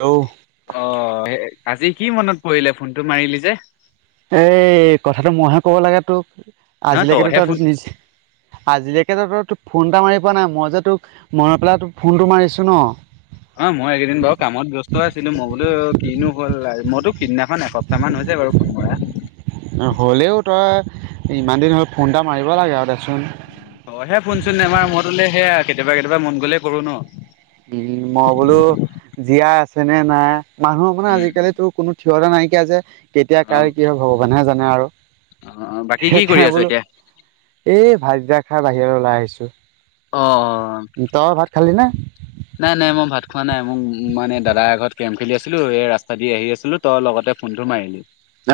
Hello অ আজি কি মনত পৰিলে ফোনটো মাৰিলি যে? এই কথাটো মইহে কব লাগে তোক। নহ আজিলেকেতো তইহে তইটো ফোন নিজে আজিলেকে ত ত তই ফোন এটা মাৰি পোৱা নাই। মই যে তোক মনত পেলাই তোক ফোন টো মাৰিছো ন। অ মই এইকেইদিন বাউ কামত ব্যস্ত আছিলো। মই বোলো কিনো হল? তোক সিদিনাখন এসপ্তাহ মান হৈছে বাৰু ফোন মাৰা। হ'লেও তই ইমান দিন হ'ল ফোন এটা মাৰিব লাগে আৱ দে উম। তই হে ফোনচোন নেমাৰ মই তোলে সেয়া কেতিয়াবা কেতিয়াবা মন গ'লে কৰো ন। উম মই বোলো জীয়াই আছে নে নাই? মানুহৰ মানে উম উম। আজি-কালি তোৰ কোনো ঠিক ঠিকনা নাইকিয়া যে। কেতিয়া অ কাৰ কি হয় ভগৱানহে জানে আৰু। অ বাকী কি কৰি সেইখনে আছ বোলো এতিয়া এই ভাই যাক খাই বাহিৰলে ওলাই আহিছো। অ তই ভাত খালি নে? নাই-নাই, মই ভাত খোৱা নাই। মোক মানে দাদাৰ এঘৰত কেৰম খেলি আছিলো। এই ৰাস্তা দি আহি আছিলো তও লগতে ফোনটো মাৰিলি।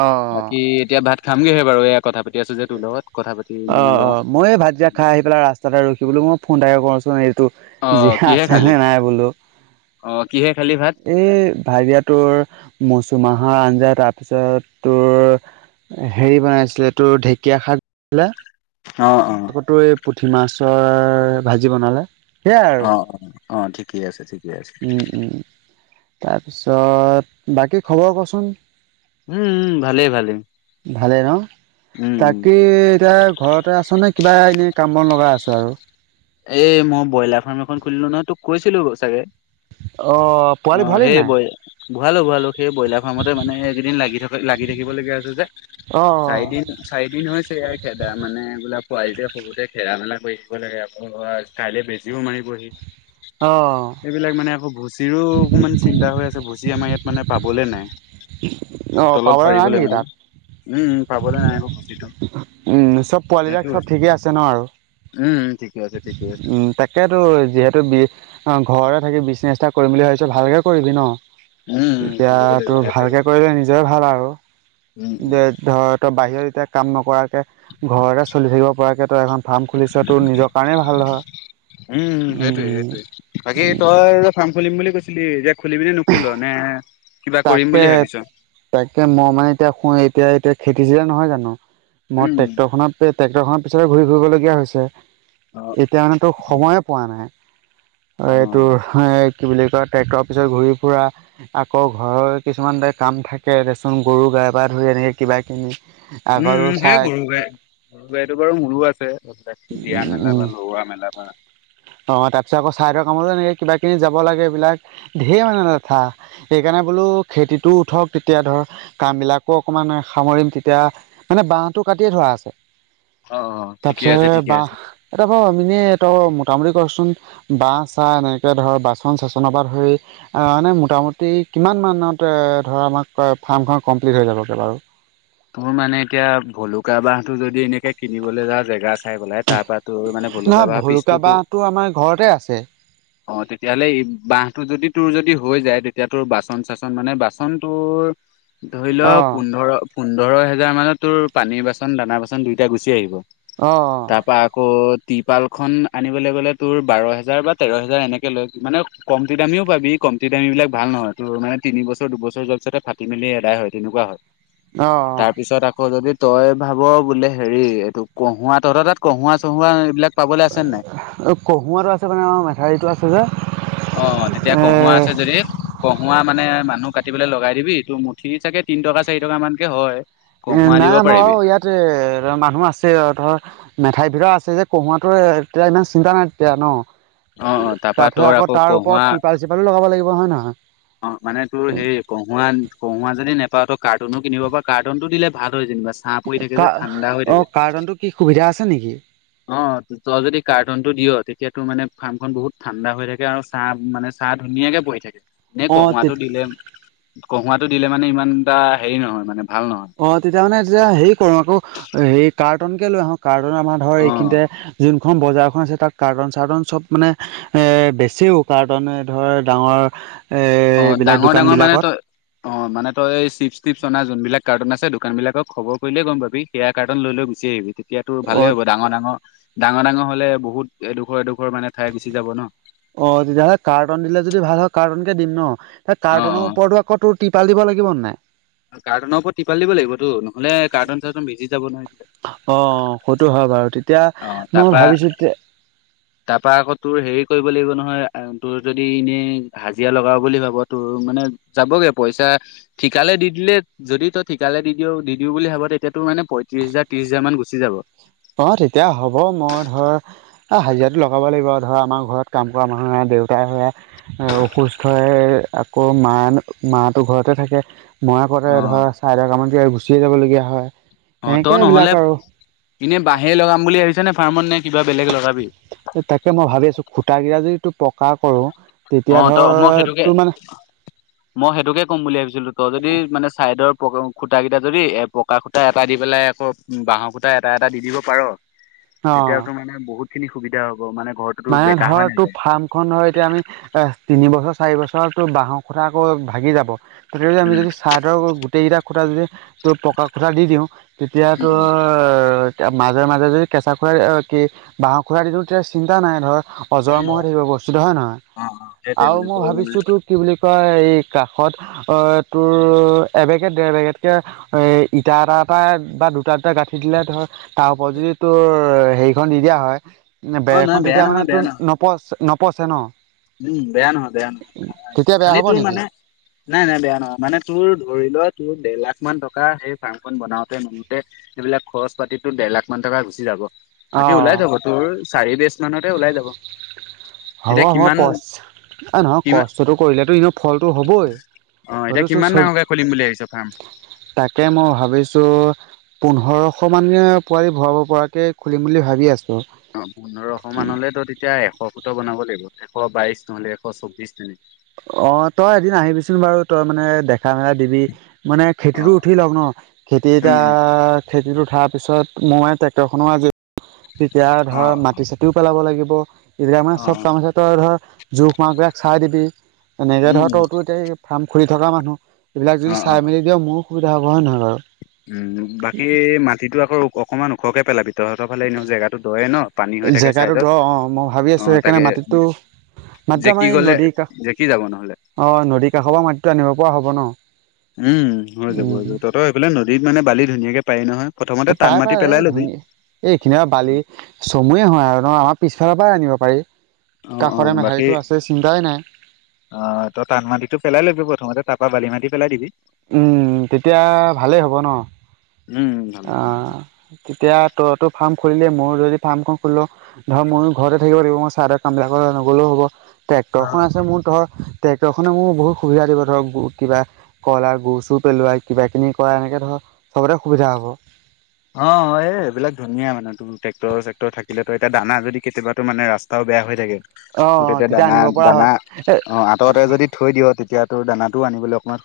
অ বাকী এতিয়া ভাত খামগেহে বাৰু এয়া কথা পাতি যে তোৰ লগত কথা পাতি অ মানে অ। লওঁ মই ভাত এতিয়া খাই আহি পেলাই ৰাস্তাতে ৰখিবলৈ মই ফোন এটাকে কৰোচোন। এইটো অ জিহা কিহে ইচ্ছা খালি হে নাই বোলো। অ কিহে খালি ভাত এই ভাজীয়া টোৰ মৌচুমা মাহৰ আঞ্জা তাৰপিছত তোৰ হেৰি বনাইছিলে তোৰ ঢেঁকীয়া শাক লা অ-অ। পুঠি মাছৰ ভাজি বনালে। সেয়াই আৰু অ-অ, অ ঠিকেই আছে, ঠিকেই আছে। উম উম তাৰপিছত বাকী খবৰ কচোন? উম- উম, ভালে- ভালে। ভালে ন তাকেই এতিয়া ঘৰতে আছ নে কিবা এনে কামবন লগাই আছ? [unintelligible] এই মই ব্ৰইলাৰ ফাৰ্ম এখন খুলিলো নহয় তোক কৈছিলো চাগে অহ অহ, সেই বই ভৰালো- ভৰালো সেই ব্ৰইলাৰ ফাৰ্মতে মানে এইকেইদিন লাগি থকা লাগি থাকিব লগীয়া হৈছে যে অ চাৰিদিন চাৰি দিন হৈছে ইয়াৰ খেদা মানে গোলাপ পোৱালিটোৱে বহুতে খেলা -মেলা কৈ থাকিব লাগে আকৌ কাইলৈ বেজিও মাৰিবহি। অ অ এইবিলাক মানে আকৌ ভূচ ভুজিও অকমান চিন্তা হৈ আছে ভুজি আমাৰ ইয়াত মানে পাবলে নাই। অ তলত পাবলৈ নাই পাৰিবলৈ নেকি মানে তাত উম পাবলৈ নাই ক ভূতিটো। উম চব পোৱালিবিলাক হেটো চব হৈছে। ঠিকে আছে ন আৰু উম ঠিক। উম, তাকেতো যিহেতু বি ঘৰতে থাকি বিচ চেষ্টা কৰিম বুলি ভাবিছ ভালকে কৰিবি ন? উম উম এতিয়া কৰিব লাগিব তোৰ সেইটোৱে ভালকে কৰিলে নিজে ভাল আৰু। উম যে উম ধৰ তই বাহিৰত এতিয়া কাম নকৰাকে ঘৰতে চলি থাকিব পৰাকে তই এখন ফাৰ্ম খুলিছ তোৰ নিজৰ কাৰণেই ভাল ধৰ। উম, সেইটোয়ে -সেইটোয়ে বাকী তই ফাৰ্ম খুলিম বুলি কৈছে যে খোলিবি নে নুখোল? নে কিবা কৰিম তাকে বুলি ভাবিছ -তাকে মই মানে এতিয়া শুয়ে এতিয়া- এতিয়া খেতি চিজেন নহয় জানো? মোৰ উম ট্ৰেক্টৰ খনতে ট্ৰেক্টৰ খনৰ পিছতে ঘূৰি ফুৰিবলগীয়া হৈছে। অ এতিয়া মানে তো সময়ে পোৱা নাই। অ এইটোৰ কি বুলি কয় ট্ৰেক্টৰ পিছত ঘূৰি ফুৰা। আক আকৌ ঘৰৰ কিছুমান এ কাম থাকে দেচোন গৰু গাই পা ধৰি এনেকে কিবা - কিবি উম -উম হে গৰু গাই, গৰু গাইটো বাৰু মোৰো আছে। দিয়া মেলা বা লগোৱা মেলা বা। কামলে এনেকে কিবা কিনি যাব লাগে এইবিলাক ধেৰ মানে লেঠা। সেইকাৰণে বোলো খেতিটো উঠক তেতিয়া ধৰ কাম বিলাকো অকমান সামৰিম তেতিয়া মানে বাহটো কাটিয়ে থোৱা আছে। অহ - অহ পিছে বাহ এটা ব আমিনে ত মোটামুটি কচোন বাহ- চাহ এনেকে ধৰ বাচন চাচন পা ধৰি আহ মানে মোটামুটি কিমান মানতে ধৰা আমাক ফাৰ্মখন কমপ্লিট হৈ যাবগে বাৰু? তোৰ মানে এতিয়া ভলুকা বাহটো যদি এনেকে কিনিবলৈ জাৱ জেগা আছে চাই পেলাই তাৰ পৰা তোৰ মানে ভলুকা নহয় বাঁহ পিছটোতো বাঁহটো আমাৰ ঘৰতে আছে অহ, তেতিয়াহ'লে ই বাহটো যদি তোৰ যদি হৈ যায়, তেতিয়াতোৰ বাচন -চাচন মানে বাচন তোৰ ধৰি ল অ পোন্ধৰ পোন্ধৰ হেজাৰ মানত তোৰ পানীৰ বাচন, দানা -বাচন দুইটা গুচি আহিব। অ তাৰপা আকৌ টিৰপাল খন আনিবলৈ গ'লে তোৰ বাৰ হেজাৰ বা তেৰ হেজাৰ এনেকে লৈ মানে কমতী দামীও পাবি কমতি দামী বিলাক ভাল নহয় তোৰ মানে তিনি বছৰ দুবছৰ যোৱা পিছতে ফাটি মেলি এদাই হয়, তেনেকুৱা হয়। অ তাৰপিছত আকৌ যদি তই ভাব বোলে হেৰি এইটো কঁহুৱা তহত তাত কহুৱো চহোৱা এইবিলাক পাবলৈ আছে নে নাই? কহুৱাত আছে মানে অ'মেথাৰীটো আছে যে অহ, তেতিয়া এ কহুৱা আছে যদি কহুৱা মানে- মানে মানুহ কাটিবলে লগাই দিবি টোৰ মুঠি চাগে তিন টকা চাৰি টকা মানকে হয়। কহুৱা এ'নাই দিব আমাৰ বাও পাৰিবি ইয়াত এ'মানুহ আছে ধৰ মেঠাই ভেটা আছে যে কহুৱাটোৱে তেতিয়া ইমান চিন্তা নাই তেতিয়া ন',। অ অ তাৰপা তাৰ পিছত আকৌ তাৰ ওপৰত টিৰপাল চিৰপালো লগাব লাগিব। হয় নহয় অহ, মানে তোৰ হেৰি কহুৱা -কহুৱা যদি নেপাও তোক কাৰ্টুনো কিনিব পা। কাৰ্টনটো দিলে ভাল হয় যেনিবা চা পৰি থাকে কা যে, ঠাণ্ডা হৈ অ থাকে। কাৰ্টনটো কি সুবিধা আছে নেকি? অ তই যদি কাৰ্টনটো দিয় তেতিয়াটো মানে ফাৰ্মখন বহুত ঠাণ্ডা হৈ থাকে আৰু চা মানে চাটো ধুনীয়াকে পৰি থাকে। নে অ তে কহুৱাটো দিলে কহুৱাটো দিলে মানে ইমান টা হেৰি নহয় মানে। ভাল নহয় অ তেতিয়া মানে যেতিয়া হেৰি কৰো আকৌ হেৰি কাৰ্টন কে লৈ আহো কাৰ্টন আমাৰ ধৰ অ এইখিনিতে যোন খন বজাৰখন আছে তাত কাৰ্টন চাৰ্টন চব মানে এ বেচিও কাৰ্টনে ধৰ ডাঙৰ এ অ এইবিলাক ডাঙৰ ডাঙৰ মানে দোকানবিলাকত তই অ মানে তই এই চিপছ তিপছ অনা যোনবিলাক কাৰ্টন আছে দোকান বিলাকক খবৰ কৰিলে গম পাবি। কেয়া কাৰ্টন লৈ লৈ গুচি আহিবি। এতিয়াতো অ ভালেই হব ডাঙ ডাঙ। ডাঙ ডাঙ হলে বহুত এডোখৰ এডোখৰ মানে। ঠাই গুচি যাব ন অ তেতিয়াহ'লে কাৰ্টন দিলে যদি ভাল হয় কাৰ্টন কে দিম ন। ত অ কাৰ্টনৰ ওপৰতো আকৌ তোৰ টিপাল দিব লাগিব নাই? কাৰ্টুনৰ ওপৰত তিপাল দিব লাগিবটো নহ'লে কাৰ্টুন [unintelligible] ভিজি যাব নহয়। অ সইটো হয় বাৰু তেতিয়া অ মও তাৰপা ভাবিছো তে তাৰপা আকৌ তোৰ হেৰি কৰিব লাগিব নহয় আহ তোৰ যদি এনেই হাজিৰা লগাও বুলি ভাব তোৰ মানে যাবগে পইচা ঠিকালে দি দিলে যদি তই ঠিকালে দি দি দি দিও বুলি ভাব তেতিয়া। ত মানে পঁয়ত্ৰশ হাজাৰ ত্ৰিছ হাজাৰ মান গুচি যাব। অ তেতিয়া হ'ব মই ধৰ হাজিৰাটো লগাব লাগিব ধৰা আমাৰ ঘৰত কাম কৰা মানুহ নাই। দেউতাই সেয়া অসুস্থ হৈ আকৌ মা মা তো ঘৰতে থাকে। মই আগতে অ ধৰা চাইদ কামাতে গুচিয়ে যাব লগীয়া হয় অ তই এনেকে নহ'লে এইবিলাক আৰু। এনে বাঁহে লগাম বুলি ভাবিছ নে ফাৰ্মত নে কিবা বেলেগ লগাবি। তাকে মই ভাবি আছো খুটা কিতা যদি তোৰ পকা কৰো। অ ত মই সেইটোকে মই সেইটোকে ক'ম বুলি ভাবিছিলো ত যদি মানে চাইডৰ খুটা কেইটা যদি এ পকা খুটা এটা দি পেলাই আকৌ বাঁহৰ খুটা এটা এটা দি দিব পাৰ। অ তেতিয়াতো মানে বহুত খিনি সুবিধা হ'ব মানে। ঘৰটোতো মানে বেকা হৈ ধৰ তোৰ নাযায় ফাৰ্ম খনৰ এতিয়া আমি। এ তিনিবছৰ চাৰি বছৰ তো বাঁহৰ কথা আকৌ ভাগি যাব। তথাপিও আমি যদি ছাইডৰ গোটেইকেইটা খুটা যদি ত পকা খুটা দি দিওঁ তেতিয়াতো উম মাজে মাজে যদি কেঁচা খুৰা দি কি বাঁহৰ খুৰাই দিলো তেতিয়া চিন্তা নাই ধৰক। অজৰ অ অমৰ হৈ থাকিব বস্তুটো হয় নহয় অ সেইটোৱে আৰু মানে মই তোৰ মানে ভাবিছো তোক কি বুলি কয় এই কাষত অ তোৰ এবেগে দেৰ বেগতকে ইটা এটা এটা বা দুটা দুটা গাঁঠি দিলে ধৰ তাৰ ওপৰত যদি তোৰ হেৰিখন দি দিয়া হয়। অ বেৰ এখন নহয় বেয়া তেতিয়া মানে নহয় বেয়া তোৰ নহয় নপচ নপচে ন। উম বেয়া নহয় বেয়া নহয়। তেতিয়া বেয়া খালি হ'ব তোৰ নেকি? মানে নাই নাই বেয়া নহয় মানে তোৰ ধৰি লোৱা তোৰ। দেৰ লাখ মান টকা সেই ফাৰ্ম খন বনাওতে মনতে সেইবিলাক খৰচ পাতি দেৰ লাখ মান টকা গুচি যাব। অ বাকী ওলাই যাব তোৰ চাৰি বিজ মানতে ওলাই যাব এতিয়া। কিমান কষ্ট এই নহয় কিমান কষ্টটো কৰিলে ইনেও ফলটো হ'বই। অ এতিয়া হয়তো চো কিমান চব ডাঙৰকে খুলিম বুলি ভাবিছ ফাৰ্ম তাকে মই ভাবিছো। পোন্ধৰশ মান পোৱালি ভৰাব পৰাকে খুলিম বুলি ভাবি আছো। অ পোন্ধৰশ মানলে তো তেতিয়া এশ ফুট বনাব লাগিব। এশ বাইশ নহ'লে এশ চৌবিশ তেনে। অ তই এদিন আহিবিচোন বাৰু তই মানে দেখ মেল দিবি মানে অ খেতিতো অ উঠি লওক ন খেতি উম এতিয়া উম খেতিতো তাৰ পিছত মই ট্ৰেক্টৰ খনো আজি তেতিয়া অ অ ধৰ মাটি চিতিও পেলাব লাগিব। তেতিয়া মানে অ চব কাম আছে তই ধৰ জোখ মাকবিলাক চাই দিবি এনেকে উম ধৰ উম তইতো ফাৰ্ম। ঘূৰি থকা মানুহ এইবিলাক অ যদি অ চাই মেলি দিয় মোৰো সুবিধা হ'ব হয় নহয় বাৰু। উম বাকী মাটিতো আকৌ অকনমান ওখকে পেলাব ভিতৰহতৰ ফালে এনেও জেগাতো দয়ে ন। পানী হৈ থাকে জেগাটো দ চাইডত অ মই ভাবি আছো অ সেইকাৰণে তাকে মাটিতো। মাত্ৰ জেকি আমাৰ এই গ'লে নদীৰ জেকি যাব নহ'লে। কাষ অ নদীৰ কাষৰ পৰা মাতো আনিব পৰা হব ন। উম হৈ যাব উম য তহতই সফলে নদীত মানে বালি ধুনীয়াকে পাৰি নহয়। [unintelligible] প্ৰথমতে পাই টান পাই মাটি এই পেলাই লবি। ধুনীয়া এইখিনি বালি চমুৱে হয় আৰু ন আমাৰ পিছফালৰ পৰাই আনিব পাৰি। অ অ কাষৰে বাকী মেঠাৰিটো আছে চিন্তাই নাই আহ তই টান মাটিটো পেলাই ল'বি প্ৰথমতে ত। ক বালি মাটি পেলাই দিবি। উম তেতিয়া ভালেই হ'ব ন। উম আহ তেতিয়া তইতো ফাৰ্ম খুলিলে ময়ো যদি ফাৰ্ম খুলল ধৰ ময়ো ঘৰতে থাকিব লাগিব মই চাহৰ কামবিলাক। [unintelligible] নগ'লেও হ'ব ট্ৰেক্টৰ খন অ', আছে মোৰ ধৰ। ট্ৰেক্টৰখনে মোৰ বহুত সুবিধা দিব ধৰক কিবা কইলাৰ গুৰ চুৰ পেলোৱাই কিবা কিনি কৰা এনেকৈ ধৰক। চবতে সুবিধা হব। ট্ৰেক্ট্ৰৰ চেক্ট্ৰৰ থাকিলে এয়া দানা যদি কেতিবাতো মানে ৰাস্তাও বয়া হৈ থাকে। অ [unintelligible] ত তেতিয়া দানা আনিব পৰা দানা হয় এ অ আঁতৰতে যদি থৈ দিয় তেতিয়া তো দানাত। টো আনিবলে অকমান।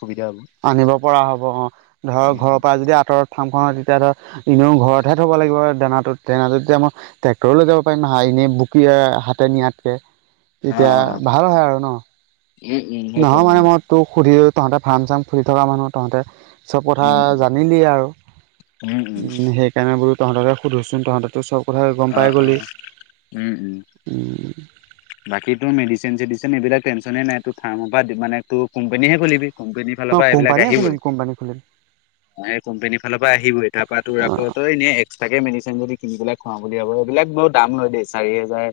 আনিব পৰা হ'ব অ ধৰ ঘৰৰ পৰা যদি আঁতৰত ফাম। তেতিয়া ধৰ এনেও ঘৰতহে থ'ব লাগিব দানাটোত দানাটো তেতিয়া মই ট্ৰেক্টৰ লৈ যাব পাৰিম নহা এনেই। বকি হাতে নিয়াতকে অ', তেতিয়া অ', ভাল হয় আৰু ন। [unintelligible] উম উম সেইটোৱে [unintelligible] সুধি তহঁতে ফাৰ্ম চাৰ্ম খুলি থকা মানুহ তহঁতে। চব কথা উম, জানিলে আৰু উম, উম, উম, উ সেইকাৰণে বোলু। [unintelligible] তহঁতক সোধোচোন তহঁতে চব। [unintelligible] কথা গম অ', পাই গ'লি। অ', উম, উম। বাকী তো মেডিচিন চেডিচিন এইবিলাক টেনচনে নাই ত ফাৰ্মৰ পৰা মানে টো। কোম্পানীহে খোলিবি কোম্পানীৰ ফালৰ অ পৰা এইবিলাক কোম্পানীয়ে আহিবই। খুলিম কোম্পানী খুলিম [unintelligible] এ কোম্পানীৰ ফালৰ পৰা আহিব ই তাৰ পৰা তোৰ আকৌ তই এনে এক্সট্ৰাকে মেদেচিন যদি। কিনি পেলাক খুৱাম বুলি ভাব এইবিলাক বৰ দাম লয় দেই চাৰি হোজাৰ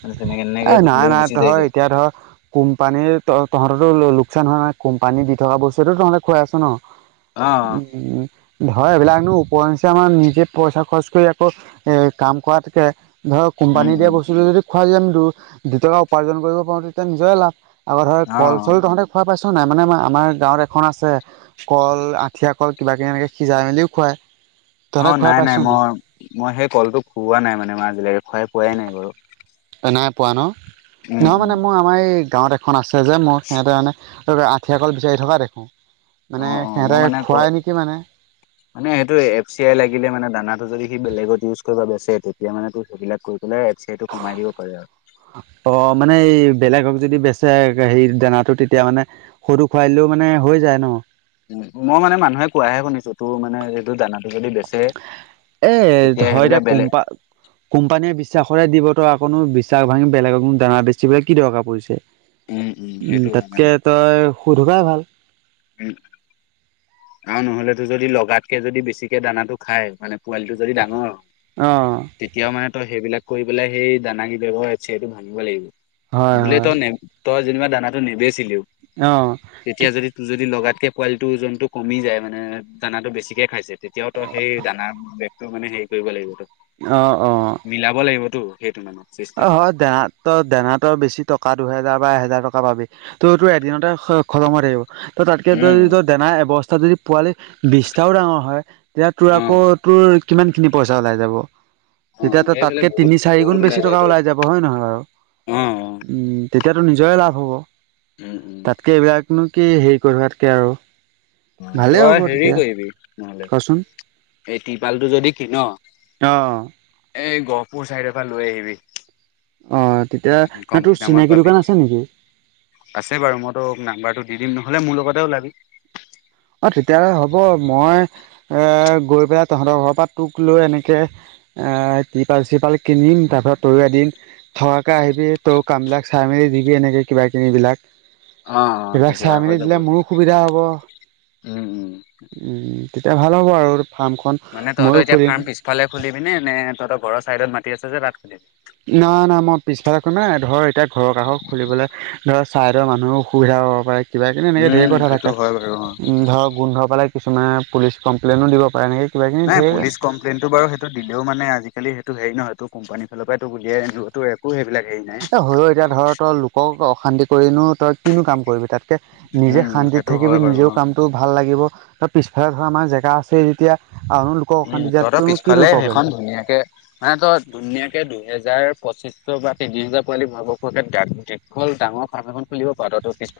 মানে তেনেকে। [unintelligible] এ নাই লৈ নাই গুচি তহৰ যায়গৈ এতিয়া ধৰ কোম্পানীৰ ত তহঁতো। [unintelligible] লোকচান হয় নে কোম পানী দি থকা বস্তুটো তহলে খুৱাই আছ ন উ। অ [unintelligible] ধৰা এইবিলাকনো ওপৰ নিচ আমাৰ নিজে পইচা খৰচ কৰি আকৌ এ কাম কৰাতকে [unintelligible] ধৰ কোম্পানী উম দিয়ে উম বস্তু। খাই যদি আমি দু দুইটকা উপাৰ্জন কৰিব পাৰো তেতিয়া নিজৰে লাভ আগৰ ধৰ অ কল অ চল তহঁতে খোৱাই পাইছ। [unintelligible] নাই মানে আমাৰ গাঁৱত এখন আছে কল আঠিয়া কল কিবা কিবি এনেকে সিজাই মেলিও খুৱাই। [unintelligible] অ খুৱাই নাই পাইছ নাই মই মই সেই কলটো খুওৱা নাই মানে মই আজিলৈকে খোৱাই পোৱাই নাই বাৰু। নাই পোৱা ন উম নহ উম মানে মোৰ আমাৰ এই গাঁৱত এখন আছে যে মোৰ সিহঁতে মানে। ত আঠিয়া কল বিচাৰি থকা দেখো। অ অ মই মানে ক মানে সেইটো এফ চি আই লাগিলে মানে দানাটো যদি। [unintelligible] স বেলেগত ইউজ কৰিব বেচে তেতিয়া মানে তোৰ সেইবিলাক কৰি। লাইছে সটো কমাই দিব পাৰে আৰু। [unintelligible] বেলেগ হক যদি বেচে হেৰি দানাটো তেতিয়া মানে সৰু খুৱাইলেও মানে হৈ যায় ন। [unintelligible] উ মই মানে মানুহে কোৱাহে শুনিছো তোৰ মানে সটো দানা। [unintelligible] এ আহি হয় এতিয়া পেলাই বেলেগ কোম্পা কোম্পানীয়ে বিশ্বাসৰে দিব। তকনো বিশ্বাস ভাঙি বেলেগকো দানা বেছি বলে কি দৰকাৰ পৰিছে। উম, [unintelligible] উম সেইটো হয় তাতকে তই সুধবাই ভাল। [unintelligible] উ আৰু নহলে তো যদি লগ। তাতকে যদি বেছিকে দানাটো খাই মানে পোৱালিটো যদি ডাঙৰ অ তেতিয়াও মানে তই সেইবিলাক। [unintelligible] কৰি পেলাই সেই দানা ক বাৰছে সেইটো ভাঙিব লাগিব হয় বোলে হয় তই ন। [unintelligible] তই যেনিবা দানাটো নেবেছিলিও। অহ যদি লগাতকৈ কোৱালিটো ওজনটো কমি যায় মানে দানাটো বেছিকৈ খাইছে তেতিয়াওতো সেই দানা। ত মানে হেৰি কৰিব লাগিব তো। অ অ। তটো সেইটো মানে অ চিষ্টেমটো। হয় দানাত ত দানাতৰ বেছি টকা দুহেজাৰ বা এহেজাৰ টকা পাবি ত'টো এদিনতে খজমত থাকিব ত তাতকে উম, যদি দনাএবস্থা। যদি পোৱালি বিশটা ডাঙৰ হয় তেতিয়া তোৰ আকৌ অ', তোৰ কিমান খিনি পইচা ওলাই যাব অ', তেতিয়া সেইফালে তাতকে বহুত তিনি চাৰি গুণ বহুত বেছি। টকা যায়তো। ওলাই যাব হয় নহয় বাৰু অ উম তেতিয়াতো নিজৰে লাভ হ'ব। উম উম তাতকে এইবিলাকনো কি হেৰি কৰি থকাতকে আৰু। অ ভালেই হ'ব তই হেৰি তেতিয়া কৰিবি নহ'লে। কচোন এই তিপালটো যদি কিন অ এই গহ। পোৰ চাইড পৰা লৈ আহিবি। অ তেতিয়া ন কমটি তোৰ দামত চিনাকি পাবি দোকান আছে নেকি। আছে বাৰু মইতো নাম্বাৰটো দি দিম নহলে মোৰ লগতে ওলাবি। অ তেতিয়াহলে হ'ব মই। এ গৈ পেলাই তহঁতৰ ঘৰৰ পৰা তোক লৈ এনেকে এ টিপাল চিপাল কিনি ম তাৰপাত তই এদিন থকাকে আহিবি তোৰ কাম বিলাক চাই মেলি দিবি এনেকে কিবা কিনিবিলাক অ অ এইবিলাক তেতিয়া চাই হৈ মেলি যাব দিলে মোৰো সুবিধা হ'ব। উম উম উম তেতিয়া ভাল হ'ব আৰু ফাৰ্মখন মানে ময়ো তহতৰ এতিয়া খুলিম ফাৰ্ম পিছফালে খুলিবি নে নে তহঁতৰ ঘৰৰ চাইডত মাতি আছে যে তাত খুলিবি না না মই পিছফালে একো নাই ধৰ এতিয়া ঘৰৰ কাষৰ খুলিবলৈ ধৰ চাইদৰ মানুহ সুবিধা। পাৰে কিবা কিবি এনেকে ধেৰ উম কথা সেইটো থাকে হয় বাৰু অ উ ধৰক গোন্ধ পালে। কিছুমান পুলিচ কমপ্লেইনো দিব পাৰে নেকি। নাই পুলিচ কমপ্লেইনটো বাৰু সেইটো দিলেও মানে আজিকালি সেইটো। হে নহয় কোম্পানীৰ ফালৰ পৰা তো বুলিয়ে তো একো সেইবিলাক। হেৰি নাই এ হয়ও এতিয়া ধৰ তই লোকক অশান্তি কৰিনো তই কিনো কাম কৰিবি তাতকে নিজে উম শান্তি। সেইটো হয় থাকিবি বাৰু নিজেও অ কামটো ভাল লাগিব ধৰ পিছফালে ধৰ আমাৰ জেগা আছে যেতিয়া। আৰুনো লোকক উম অশান্তি তহতৰ দিয়াতোনো কিনো পিছফালে প্ৰব্লেমটো সেইখন ধুনীয়াকে মানে ধুনীয়াকে দুহেজাৰ পঁচিছ। পৰা তিনি হাজাৰ পোৱালি ভৰাব পৰা কে দিঘল ডাৰ ফাৰ্ম এখন খুলিব পাৰ তহতৰ পিছ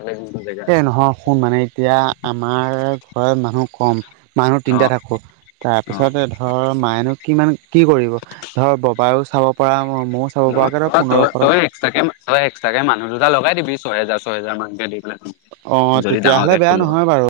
এ নহয় শুন মানে এতিয়া আমাৰ ঘৰত মানুহ কম। মানুহ তিনিটা অ', থাকোঁ অ'। তাৰপিছতে ধৰ মায়েনো কিমান কি কৰিব ধৰ ববায়ো চাব। পৰা ময়ো চাব পৰাকৈ ধৰ পোন্ধৰশ তই টকা তই এক্সট্ৰাকে তই এক্সট্ৰাকে মানুহ দুটা লগাই দিবি ছয় হেজাৰ। ছয় হেজাৰ মানকে দি পেলাই অঁ যদি তেতিয়াহ'লে ডাঙৰকে বেয়া খুলো। নহয় বাৰু